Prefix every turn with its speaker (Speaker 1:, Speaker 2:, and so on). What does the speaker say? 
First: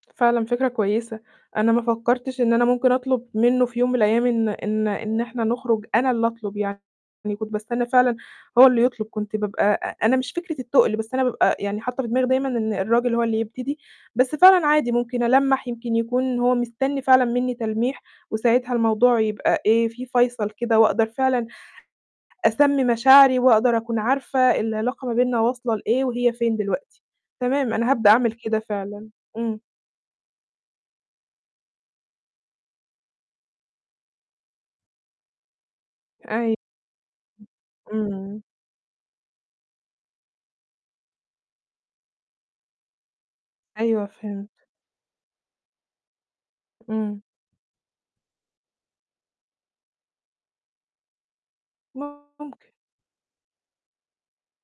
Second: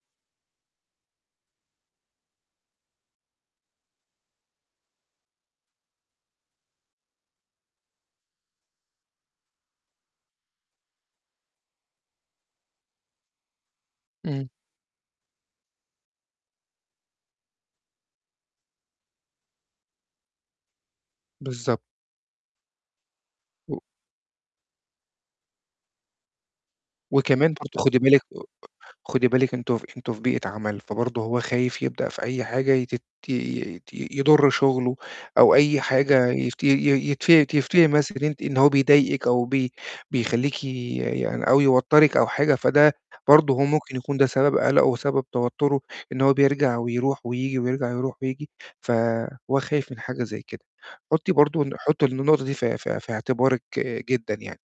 Speaker 1: فعلًا فكرة كويسة، أنا ما فكّرتش إن أنا ممكن أطلُب منّه في يوم من الأيام إن إن إن إحنا نخرُج، أنا اللي أطلُب يعني، كنت باستنّى فعلًا هو اللي يطلُب، كنت بابقى أ أنا مش فكرة التُقْل، بس أنا بابقى يعني حاطّة في دماغي دايمًا إن الراجل هو اللي يبتدي، بس
Speaker 2: إمم.
Speaker 1: فعلًا عادي ممكن ألمَّح يمكن يكون هو مستنّي فعلًا منّي تلميح، وساعتها الموضوع يبقى إيه، في فَيصَل كده وأقدر فعلًا
Speaker 2: بالضبط.
Speaker 1: أسمّي مشاعري وأقدر
Speaker 2: و
Speaker 1: أكون عارفة العلاقة ما بيننا واصلة لإيه، وهي فين دلوقتي.
Speaker 2: وكمان
Speaker 1: تمام،
Speaker 2: برضه
Speaker 1: أنا
Speaker 2: خُدي
Speaker 1: هابدأ
Speaker 2: بالِك
Speaker 1: أعمل
Speaker 2: آآ
Speaker 1: كده فعلًا،
Speaker 2: خُدي بالِك
Speaker 1: إمم.
Speaker 2: أنتم أنتم في بيئة عَمَل، فبرضه هو خايف يبدأ في أي حاجة يتت يت يضُر شُغله أو أي حاجة
Speaker 1: أيوه
Speaker 2: يت ي ي يتف يفتري مثلًا إن أنتِ
Speaker 1: إمم.
Speaker 2: إن هو بيضايقِك أو بي بيخلّيكِ يعني أو يوتَّرك أو حاجة، فده برضه هو ممكن
Speaker 1: أيوه
Speaker 2: يكون ده
Speaker 1: فهمت.
Speaker 2: سبَب قَلَقه وسبِّب توتُّره، إن هو بيرجع ويروح
Speaker 1: إمم.
Speaker 2: وييجي، ويرجع يروح وييجي، فهو خايف من حاجة زي كده. حُطّي برضه الن حُطّي الن النقطة
Speaker 1: ممكن.
Speaker 2: دي في في في اعتبارِك جدًا يعني.